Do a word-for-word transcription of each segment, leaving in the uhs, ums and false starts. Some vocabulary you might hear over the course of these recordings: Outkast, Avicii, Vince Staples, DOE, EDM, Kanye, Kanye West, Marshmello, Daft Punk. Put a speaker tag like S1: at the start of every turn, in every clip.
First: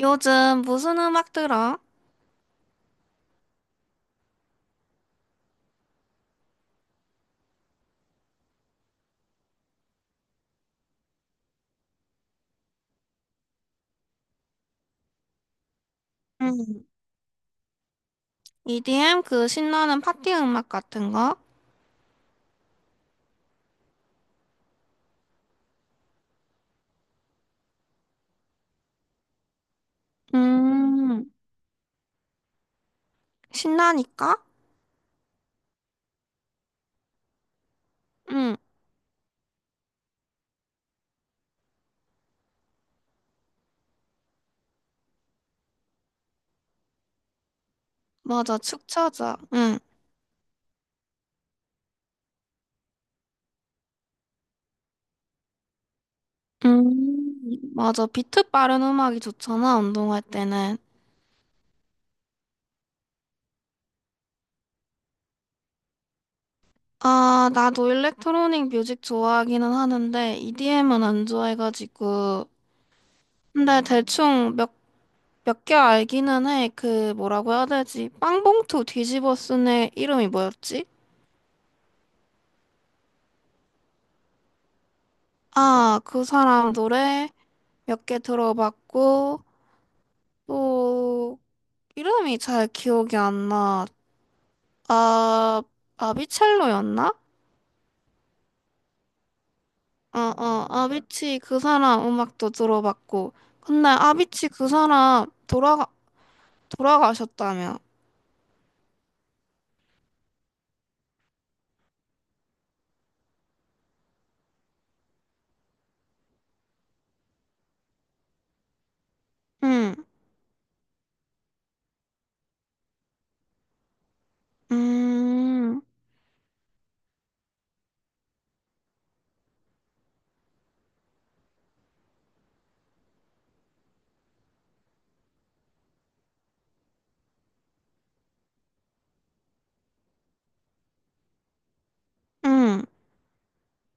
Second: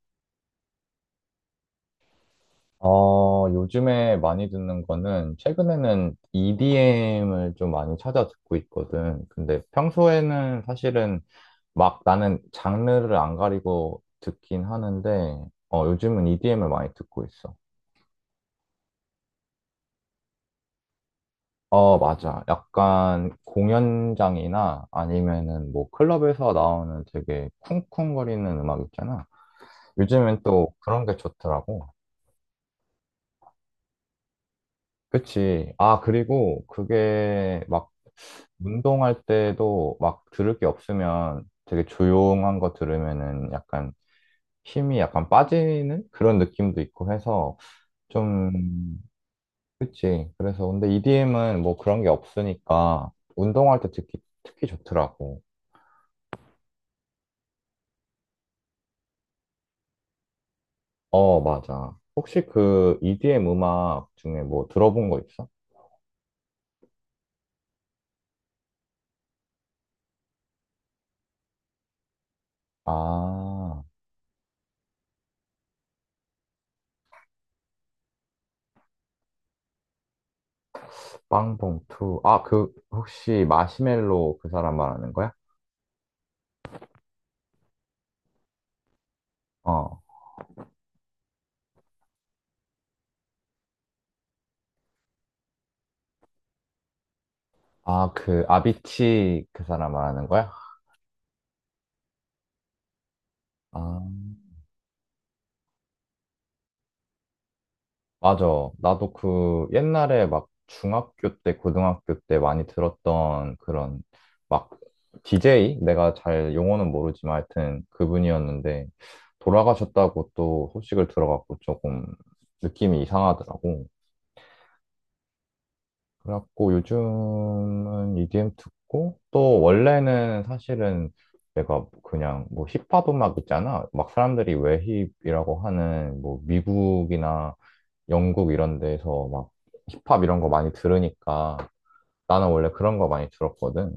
S1: 요즘 무슨 음악 들어?
S2: 어, 요즘에 많이 듣는 거는 최근에는 이디엠을 좀 많이 찾아 듣고 있거든. 근데 평소에는 사실은 막 나는 장르를 안 가리고 듣긴 하는데, 어, 요즘은 이디엠을
S1: 음,
S2: 많이 듣고 있어.
S1: 이디엠 그 신나는 파티 음악 같은 거?
S2: 어, 맞아. 약간 공연장이나 아니면은 뭐 클럽에서 나오는 되게 쿵쿵거리는 음악 있잖아. 요즘엔 또 그런 게
S1: 음,
S2: 좋더라고.
S1: 신나니까?
S2: 그치. 아, 그리고 그게 막
S1: 응,
S2: 운동할 때도 막 들을 게 없으면 되게 조용한 거 들으면은 약간 힘이 약간 빠지는 그런 느낌도 있고 해서 좀,
S1: 맞아, 축 처져. 응,
S2: 그치. 그래서 근데 이디엠은 뭐 그런 게 없으니까 운동할 때 듣기 특히 좋더라고.
S1: 음, 맞아, 비트 빠른 음악이 좋잖아, 운동할 때는.
S2: 어, 맞아. 혹시 그 이디엠 음악 중에 뭐 들어본 거 있어?
S1: 아, 나도 일렉트로닉 뮤직 좋아하기는 하는데, 이디엠은 안 좋아해가지고. 근데
S2: 아,
S1: 대충 몇, 몇 개 알기는 해. 그, 뭐라고 해야 되지? 빵봉투 뒤집어 쓴애 이름이 뭐였지?
S2: 빵봉투. 아, 그 혹시 마시멜로 그 사람 말하는 거야?
S1: 아, 그 사람 노래. 몇 개 들어봤고,
S2: 어.
S1: 또, 이름이 잘 기억이 안 나. 아, 아비첼로였나?
S2: 아, 그 아비치 그 사람
S1: 어,
S2: 말하는 거야?
S1: 어, 아비치 그 사람 음악도 들어봤고. 근데
S2: 아,
S1: 아비치 그 사람 돌아가, 돌아가셨다며.
S2: 맞아. 나도 그 옛날에 막 중학교 때, 고등학교 때 많이 들었던 그런 막 디제이? 내가 잘 용어는 모르지만 하여튼 그분이었는데
S1: 응,
S2: 돌아가셨다고 또 소식을 들어갖고 조금 느낌이 이상하더라고.
S1: 음,
S2: 그래갖고 요즘은 이디엠 듣고 또 원래는 사실은 내가 그냥 뭐 힙합 음악 있잖아. 막 사람들이 왜 힙이라고 하는 뭐 미국이나 영국 이런 데서 막 힙합 이런 거 많이 들으니까 나는 원래
S1: 응...
S2: 그런 거 많이 들었거든.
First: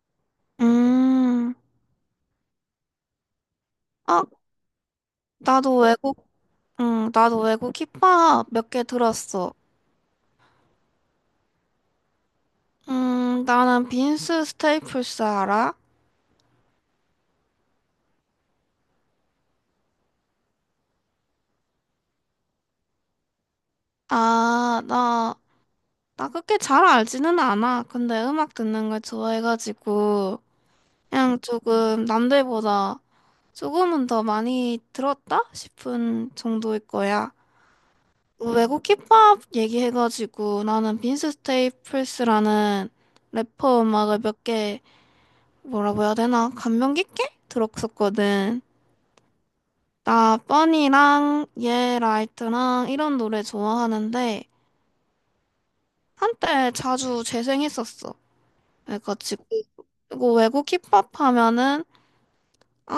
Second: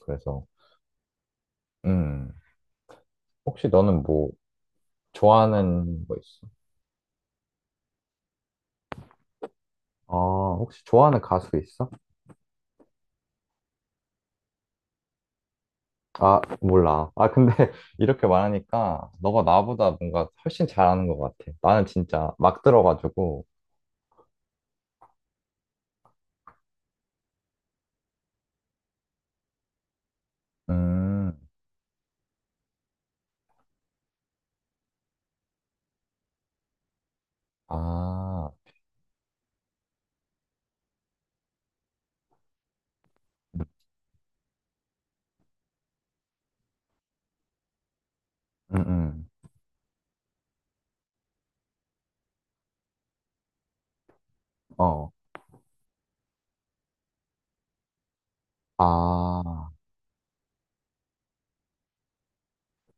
S2: 그래서,
S1: 음.
S2: 음, 혹시 너는
S1: 아,
S2: 뭐
S1: 나도
S2: 좋아하는 거
S1: 외국,
S2: 있어?
S1: 응, 나도 외국 힙합 몇 개 들었어.
S2: 아, 혹시 좋아하는 가수 있어?
S1: 음, 나는 빈스 스테이플스 알아?
S2: 아, 몰라. 아, 근데 이렇게 말하니까 너가 나보다 뭔가 훨씬 잘하는 것 같아. 나는 진짜 막 들어가지고,
S1: 아, 나 나 그렇게 잘 알지는 않아. 근데 음악 듣는 걸 좋아해가지고,
S2: 음,
S1: 그냥 조금 남들보다 조금은 더 많이 들었다? 싶은 정도일 거야.
S2: 아,
S1: 외국 힙합 얘기해가지고, 나는 빈스 스테이플스라는 래퍼 음악을 몇 개, 뭐라고 해야 되나? 감명 깊게 들었었거든.
S2: 음, 음,
S1: 나 뻔이랑 예 라이트랑 이런 노래 좋아하는데,
S2: 어,
S1: 한때 자주 재생했었어. 해가지고
S2: 아,
S1: 그리고 외국 힙합 하면은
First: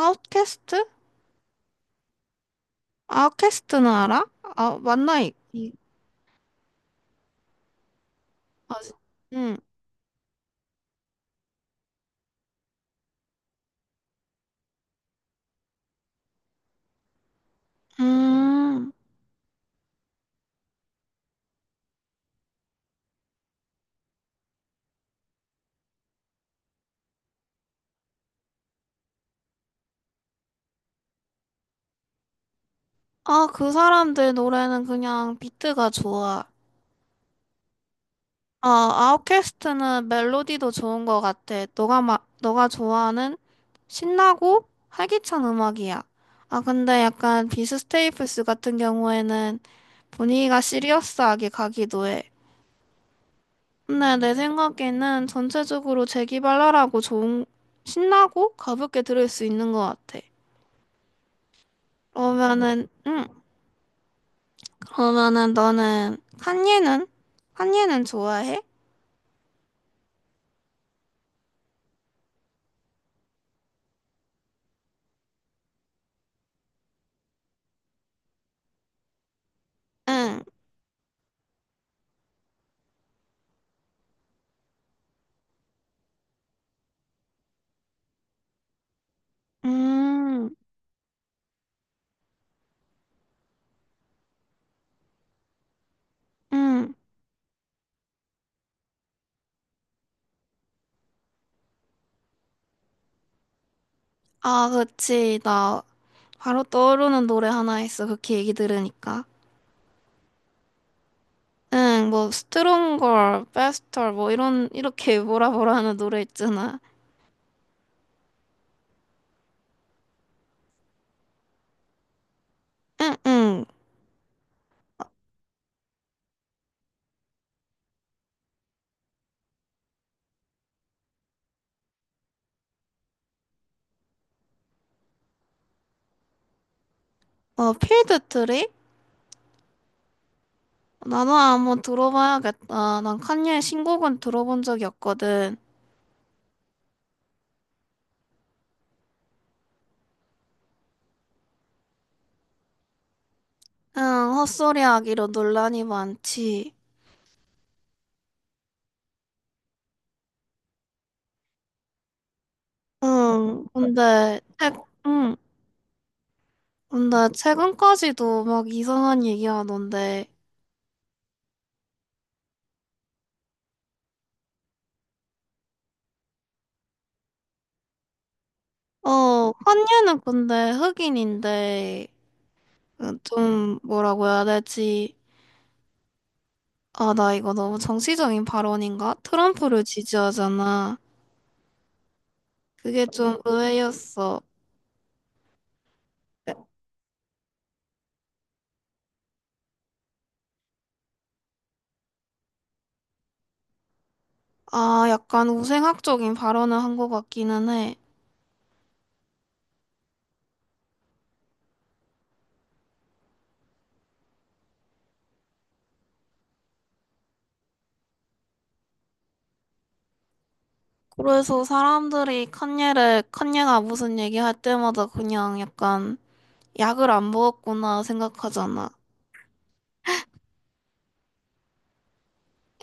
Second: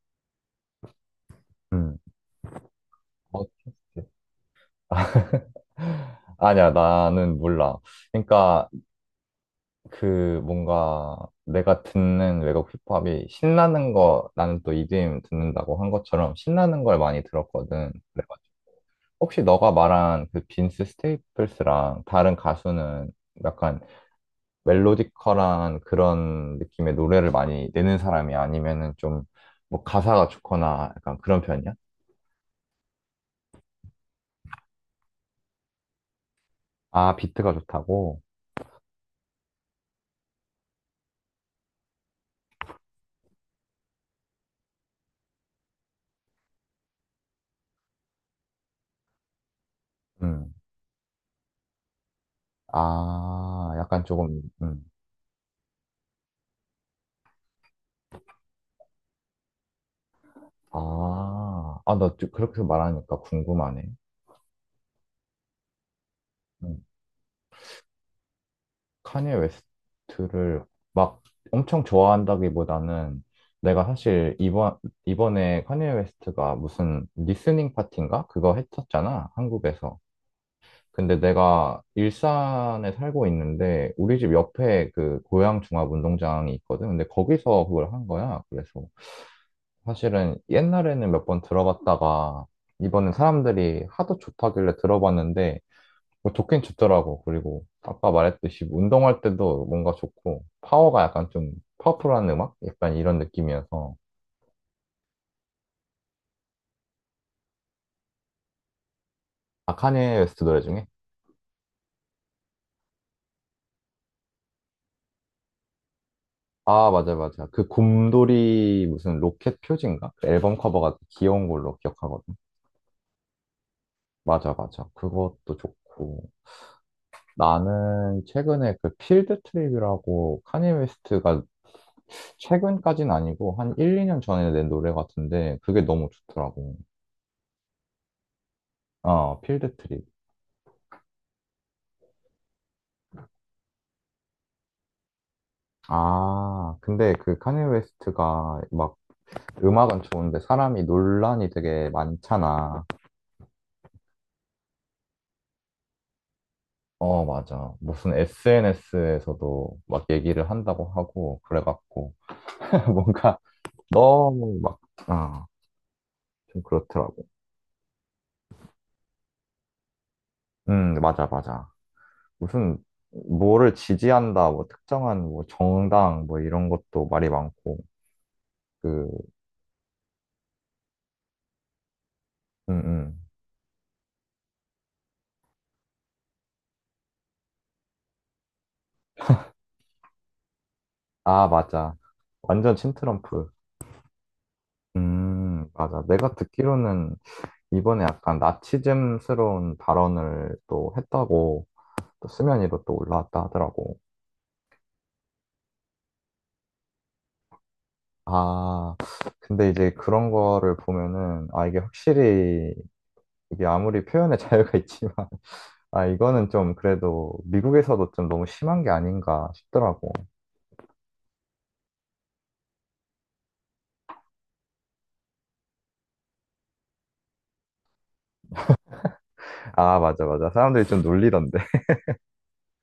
S1: 아웃캐스트?
S2: 음, 어떻게?
S1: 아웃캐스트는 알아? 아 맞나 이? 이-
S2: 아니야, 나는 몰라. 그러니까
S1: 아, 응.
S2: 그 뭔가 내가 듣는 외국 힙합이 신나는 거 나는 또 이디엠 듣는다고 한 것처럼 신나는 걸 많이 들었거든. 그래가지고
S1: 음.
S2: 혹시 너가 말한 그 빈스 스테이플스랑 다른 가수는 약간 멜로디컬한 그런 느낌의 노래를 많이 내는 사람이 아니면은 좀 뭐 가사가 좋거나 약간 그런 편이야?
S1: 아 그 사람들 노래는 그냥 비트가 좋아.
S2: 아, 비트가 좋다고?
S1: 아 아웃캐스트는 멜로디도 좋은 것 같아. 너가 마, 너가 좋아하는 신나고 활기찬 음악이야. 아 근데 약간 비스 스테이플스 같은 경우에는
S2: 음.
S1: 분위기가 시리어스하게 가기도 해.
S2: 아, 약간
S1: 근데 내
S2: 조금, 음.
S1: 생각에는 전체적으로 재기발랄하고 좋은, 신나고 가볍게 들을 수 있는 것 같아.
S2: 아, 아, 너 좀 그렇게
S1: 그러면은,
S2: 말하니까
S1: 응,
S2: 궁금하네.
S1: 그러면은 너는,
S2: 음.
S1: 칸예는? 칸예는 좋아해?
S2: 카니에 웨스트를 막 엄청 좋아한다기보다는 내가 사실 이번 이번에 카니에 웨스트가 무슨 리스닝 파티인가? 그거 했었잖아, 한국에서.
S1: 응,
S2: 근데 내가 일산에 살고 있는데 우리 집 옆에 그 고양종합운동장이 있거든. 근데 거기서 그걸 한 거야. 그래서 사실은
S1: 음,
S2: 옛날에는 몇 번 들어봤다가 이번에 사람들이 하도 좋다길래 들어봤는데 뭐 좋긴
S1: 음.
S2: 좋더라고. 그리고 아까 말했듯이 운동할 때도 뭔가 좋고 파워가 약간 좀 파워풀한 음악? 약간 이런 느낌이어서
S1: 아, 그치. 나 바로 떠오르는 노래 하나 있어. 그렇게 얘기 들으니까.
S2: 아 카니에 웨스트 노래 중에
S1: 응, 뭐, 스트롱걸, 베스터, 뭐, 이런, 이렇게 뭐라 뭐라 하는 노래 있잖아.
S2: 아 맞아 맞아 그 곰돌이 무슨 로켓 표지인가? 그 앨범 커버가 귀여운 걸로 기억하거든.
S1: 응, 응.
S2: 맞아 맞아 그것도 좋고 나는 최근에 그 필드 트립이라고 카니 웨스트가 최근까진 아니고 한 일, 이 년 전에 낸 노래 같은데 그게 너무 좋더라고.
S1: 어, 필드 트립?
S2: 어 필드 트립.
S1: 나도 한번 들어봐야겠다. 난 칸예 신곡은 들어본 적이 없거든.
S2: 아, 근데 그 카니 웨스트가 막 음악은 좋은데 사람이 논란이 되게 많잖아.
S1: 응, 헛소리 하기로 논란이 많지.
S2: 어, 맞아. 무슨 에스엔에스에서도 막 얘기를 한다고 하고 그래갖고 뭔가
S1: 응, 근데,
S2: 너무
S1: 최,
S2: 막,
S1: 응,
S2: 아, 좀
S1: 근데
S2: 그렇더라고.
S1: 최근까지도 막 이상한 얘기 하던데.
S2: 음, 맞아, 맞아. 무슨 뭐를 지지한다, 뭐 특정한 뭐 정당 뭐 이런 것도 말이 많고 그,
S1: 어, 칸예는 근데 흑인인데,
S2: 음,
S1: 어,
S2: 음.
S1: 좀, 뭐라고 해야 되지? 아, 나 이거 너무 정치적인 발언인가? 트럼프를 지지하잖아.
S2: 아, 맞아. 완전
S1: 그게 좀
S2: 친트럼프.
S1: 의외였어.
S2: 음, 맞아. 내가 듣기로는 이번에 약간 나치즘스러운 발언을 또 했다고 또 수면위로 또 올라왔다 하더라고.
S1: 아, 약간 우생학적인 발언을 한 것 같기는 해.
S2: 아, 근데 이제 그런 거를 보면은, 아, 이게 확실히, 이게 아무리 표현의 자유가 있지만, 아, 이거는 좀 그래도 미국에서도 좀 너무 심한 게 아닌가 싶더라고.
S1: 그래서 사람들이 칸예를, 칸예가 무슨 얘기할 때마다 그냥 약간 약을 안 먹었구나 생각하잖아.
S2: 아, 맞아, 맞아. 사람들이 좀 놀리던데.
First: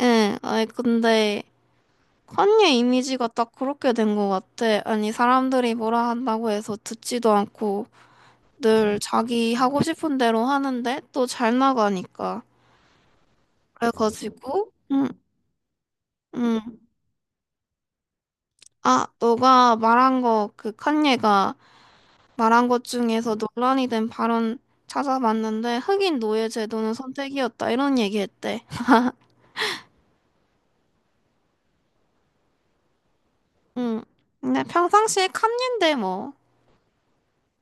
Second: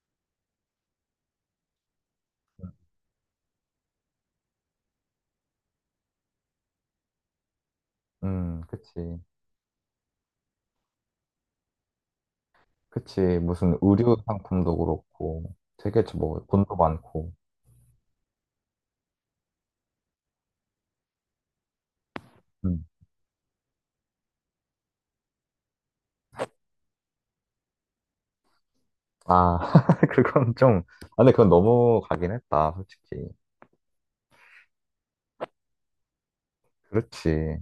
S1: 예, 아니, 근데 칸예 이미지가 딱 그렇게 된 것 같아. 아니, 사람들이 뭐라 한다고 해서 듣지도 않고
S2: 음,
S1: 늘
S2: 그치.
S1: 자기 하고 싶은 대로 하는데 또 잘 나가니까.
S2: 그치. 무슨 의류
S1: 그래가지고,
S2: 상품도
S1: 응,
S2: 그렇고, 되게 뭐, 돈도
S1: 응.
S2: 많고.
S1: 아, 너가 말한 거 그 칸예가 말한 것
S2: 음.
S1: 중에서 논란이 된 발언 찾아봤는데 흑인 노예 제도는 선택이었다 이런 얘기했대.
S2: 아, 그건 좀, 아, 근데 그건 너무 가긴 했다, 솔직히.
S1: 응. 근데 평상시에 칸인데 뭐.
S2: 그렇지.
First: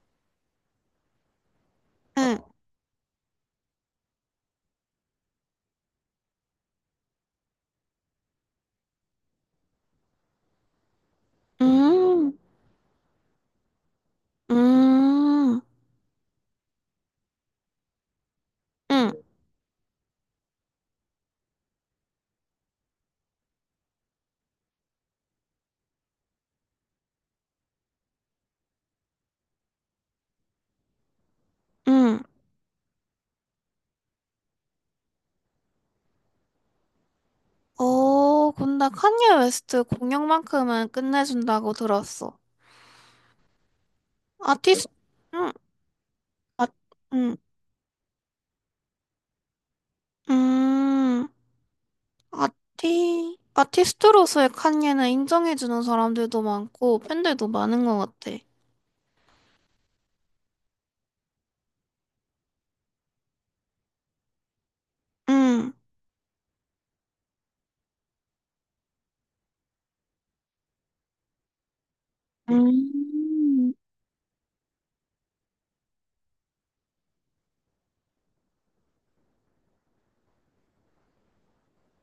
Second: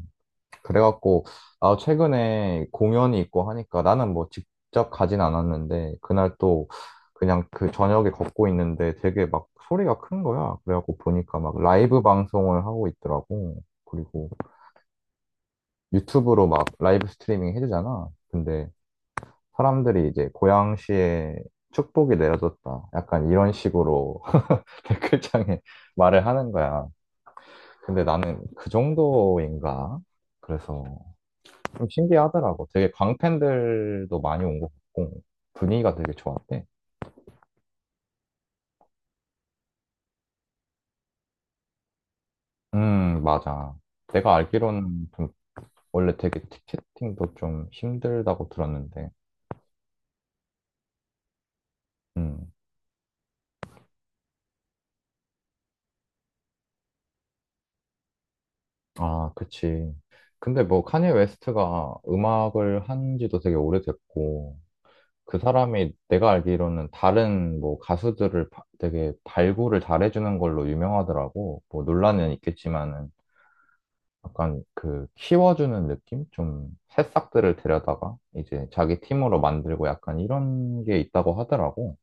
S2: 그래갖고, 아,
S1: 응.
S2: 최근에 공연이 있고 하니까 나는 뭐 직접 가진 않았는데, 그날 또 그냥 그 저녁에 걷고 있는데 되게 막 소리가 큰 거야. 그래갖고 보니까 막 라이브
S1: 음.
S2: 방송을 하고 있더라고. 그리고
S1: 음.
S2: 유튜브로 막 라이브 스트리밍 해주잖아. 근데
S1: 응.
S2: 사람들이 이제 고양시에 축복이 내려졌다. 약간 이런 식으로 댓글창에 말을 하는 거야. 근데 나는 그 정도인가? 그래서 좀
S1: 응.
S2: 신기하더라고. 되게 광팬들도 많이 온 것 같고, 분위기가 되게 좋았대.
S1: 어, 근데 칸예 웨스트 공연만큼은 끝내준다고 들었어.
S2: 음, 맞아. 내가
S1: 아티스.
S2: 알기로는 좀
S1: 응.
S2: 원래 되게
S1: 아.
S2: 티켓팅도
S1: 응.
S2: 좀 힘들다고 들었는데,
S1: 음.
S2: 음,
S1: 아티. 아티스트로서의 칸예는 인정해주는 사람들도 많고 팬들도 많은 것 같아.
S2: 아, 그치. 근데 뭐 카니 웨스트가 음악을 한 지도 되게 오래됐고, 그
S1: 응.
S2: 사람이 내가 알기로는 다른 뭐 가수들을 바- 되게 발굴을 잘해주는 걸로 유명하더라고. 뭐 논란은 있겠지만은.
S1: 음,
S2: 약간 그 키워주는 느낌? 좀 새싹들을 데려다가 이제 자기 팀으로 만들고 약간 이런 게 있다고 하더라고.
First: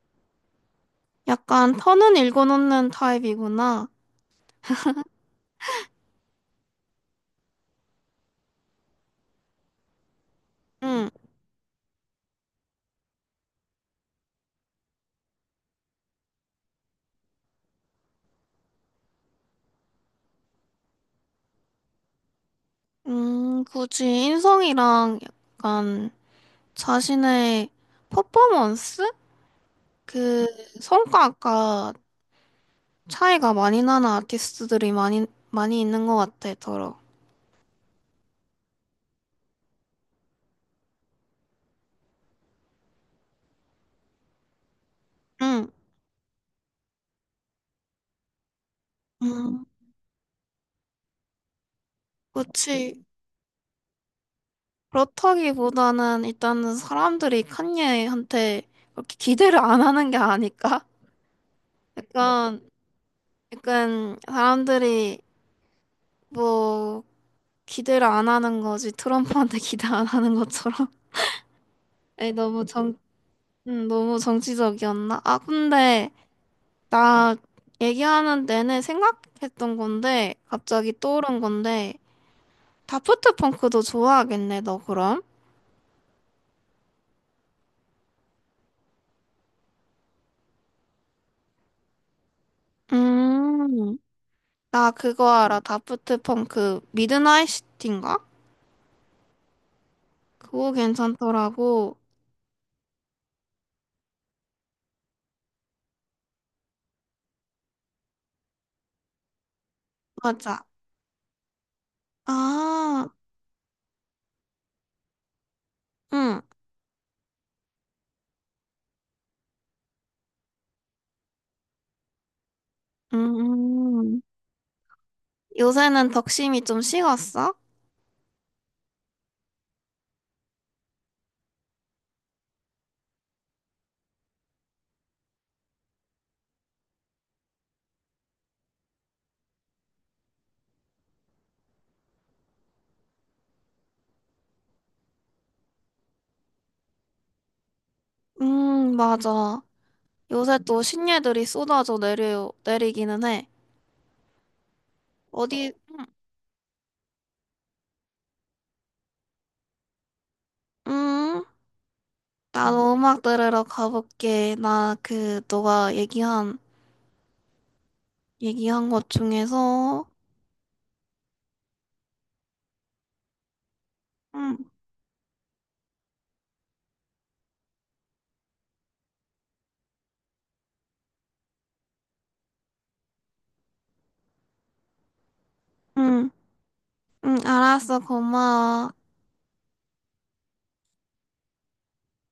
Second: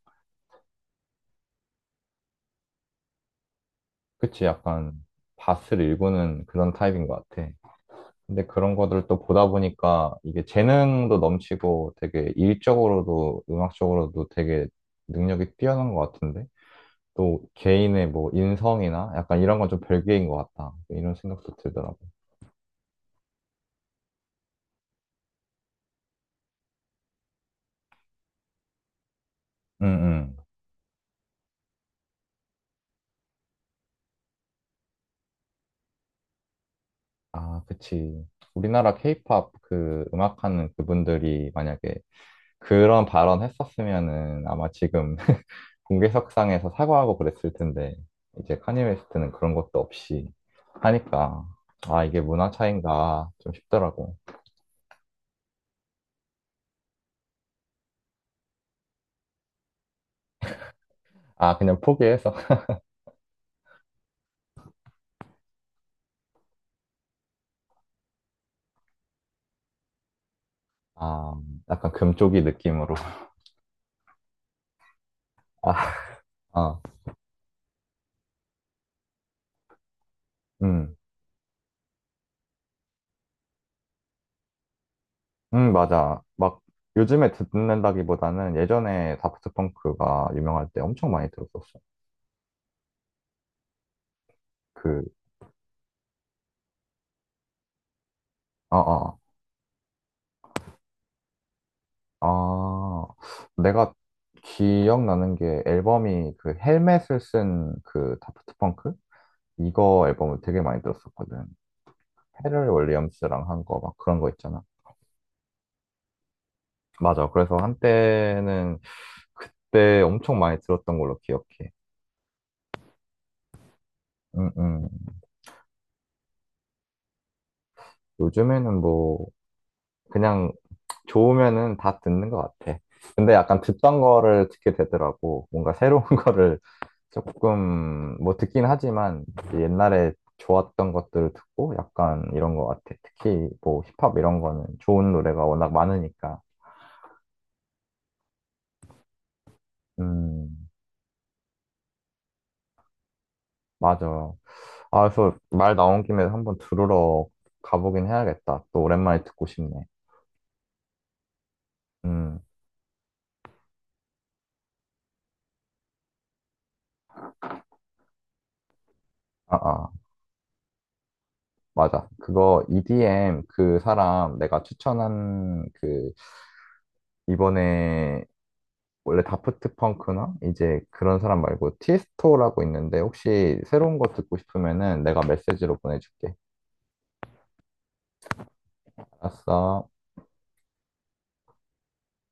S1: 약간 터는 읽어놓는 타입이구나.
S2: 그치, 약간 밭을 일구는 그런 타입인 것 같아. 근데 그런 거를 또 보다 보니까 이게
S1: 응.
S2: 재능도 넘치고 되게 일적으로도 음악적으로도 되게 능력이 뛰어난 것 같은데 또 개인의 뭐 인성이나 약간 이런 건 좀 별개인 것 같다. 이런 생각도 들더라고.
S1: 음, 굳이 인성이랑 약간 자신의 퍼포먼스?
S2: 응, 응.
S1: 그 성과가 차이가 많이 나는 아티스트들이 많이, 많이 있는 것 같아, 더러.
S2: 아, 그치. 우리나라 케이팝 그 음악하는 그분들이 만약에 그런 발언 했었으면은 아마 지금
S1: 응.
S2: 공개석상에서 사과하고 그랬을 텐데, 이제 카니 웨스트는 그런
S1: 음,
S2: 것도 없이 하니까, 아, 이게 문화
S1: 그치.
S2: 차이인가 좀 싶더라고.
S1: 그렇다기보다는 일단은 사람들이 칸예한테 그렇게 기대를 안 하는 게 아닐까?
S2: 아, 그냥 포기해서.
S1: 약간, 약간 사람들이 뭐, 기대를 안 하는 거지. 트럼프한테 기대 안 하는 것처럼.
S2: 아, 약간
S1: 에이,
S2: 금쪽이
S1: 너무
S2: 느낌으로.
S1: 정, 음, 너무 정치적이었나? 아,
S2: 아,
S1: 근데
S2: 아,
S1: 나 얘기하는 내내 생각했던 건데, 갑자기
S2: 음,
S1: 떠오른 건데, 다프트 펑크도 좋아하겠네, 너 그럼?
S2: 음, 맞아. 막 요즘에 듣는다기보다는 예전에 다프트 펑크가 유명할 때 엄청 많이 들었었어.
S1: 음, 나
S2: 그,
S1: 그거 알아. 다프트 펑크 미드나잇 시티인가?
S2: 어어.
S1: 그거 괜찮더라고.
S2: 아, 내가 기억나는 게 앨범이 그 헬멧을 쓴 그 다프트 펑크? 이거 앨범을 되게
S1: 맞아.
S2: 많이 들었었거든. 페럴
S1: 아,
S2: 윌리엄스랑 한 거 막 그런 거 있잖아.
S1: 응.
S2: 맞아. 그래서 한때는 그때 엄청 많이 들었던 걸로 기억해.
S1: 음,
S2: 음, 음.
S1: 요새는 덕심이 좀 식었어?
S2: 요즘에는 뭐 그냥 좋으면은 다 듣는 것 같아. 근데 약간 듣던 거를 듣게 되더라고. 뭔가 새로운 거를 조금 뭐 듣긴 하지만 이제 옛날에 좋았던 것들을 듣고 약간 이런 것 같아. 특히 뭐 힙합 이런 거는 좋은 노래가 워낙 많으니까.
S1: 음, 맞아. 요새
S2: 음,
S1: 또 신예들이 쏟아져 내려, 내리기는 해.
S2: 맞아. 아, 그래서
S1: 어디,
S2: 말 나온 김에 한번 들으러 가보긴 해야겠다. 또 오랜만에 듣고 싶네.
S1: 음,
S2: 음,
S1: 나도 음악 들으러 가볼게. 나 그, 너가 얘기한, 얘기한 것
S2: 아, 아,
S1: 중에서.
S2: 맞아. 그거 이디엠 그 사람
S1: 응,
S2: 내가 추천한 그 이번에 원래 다프트 펑크나 이제 그런 사람 말고 티에스토라고 있는데 혹시 새로운 거 듣고 싶으면은 내가 메시지로
S1: 응,
S2: 보내줄게.
S1: 응, 알았어. 고마워.
S2: 알았어.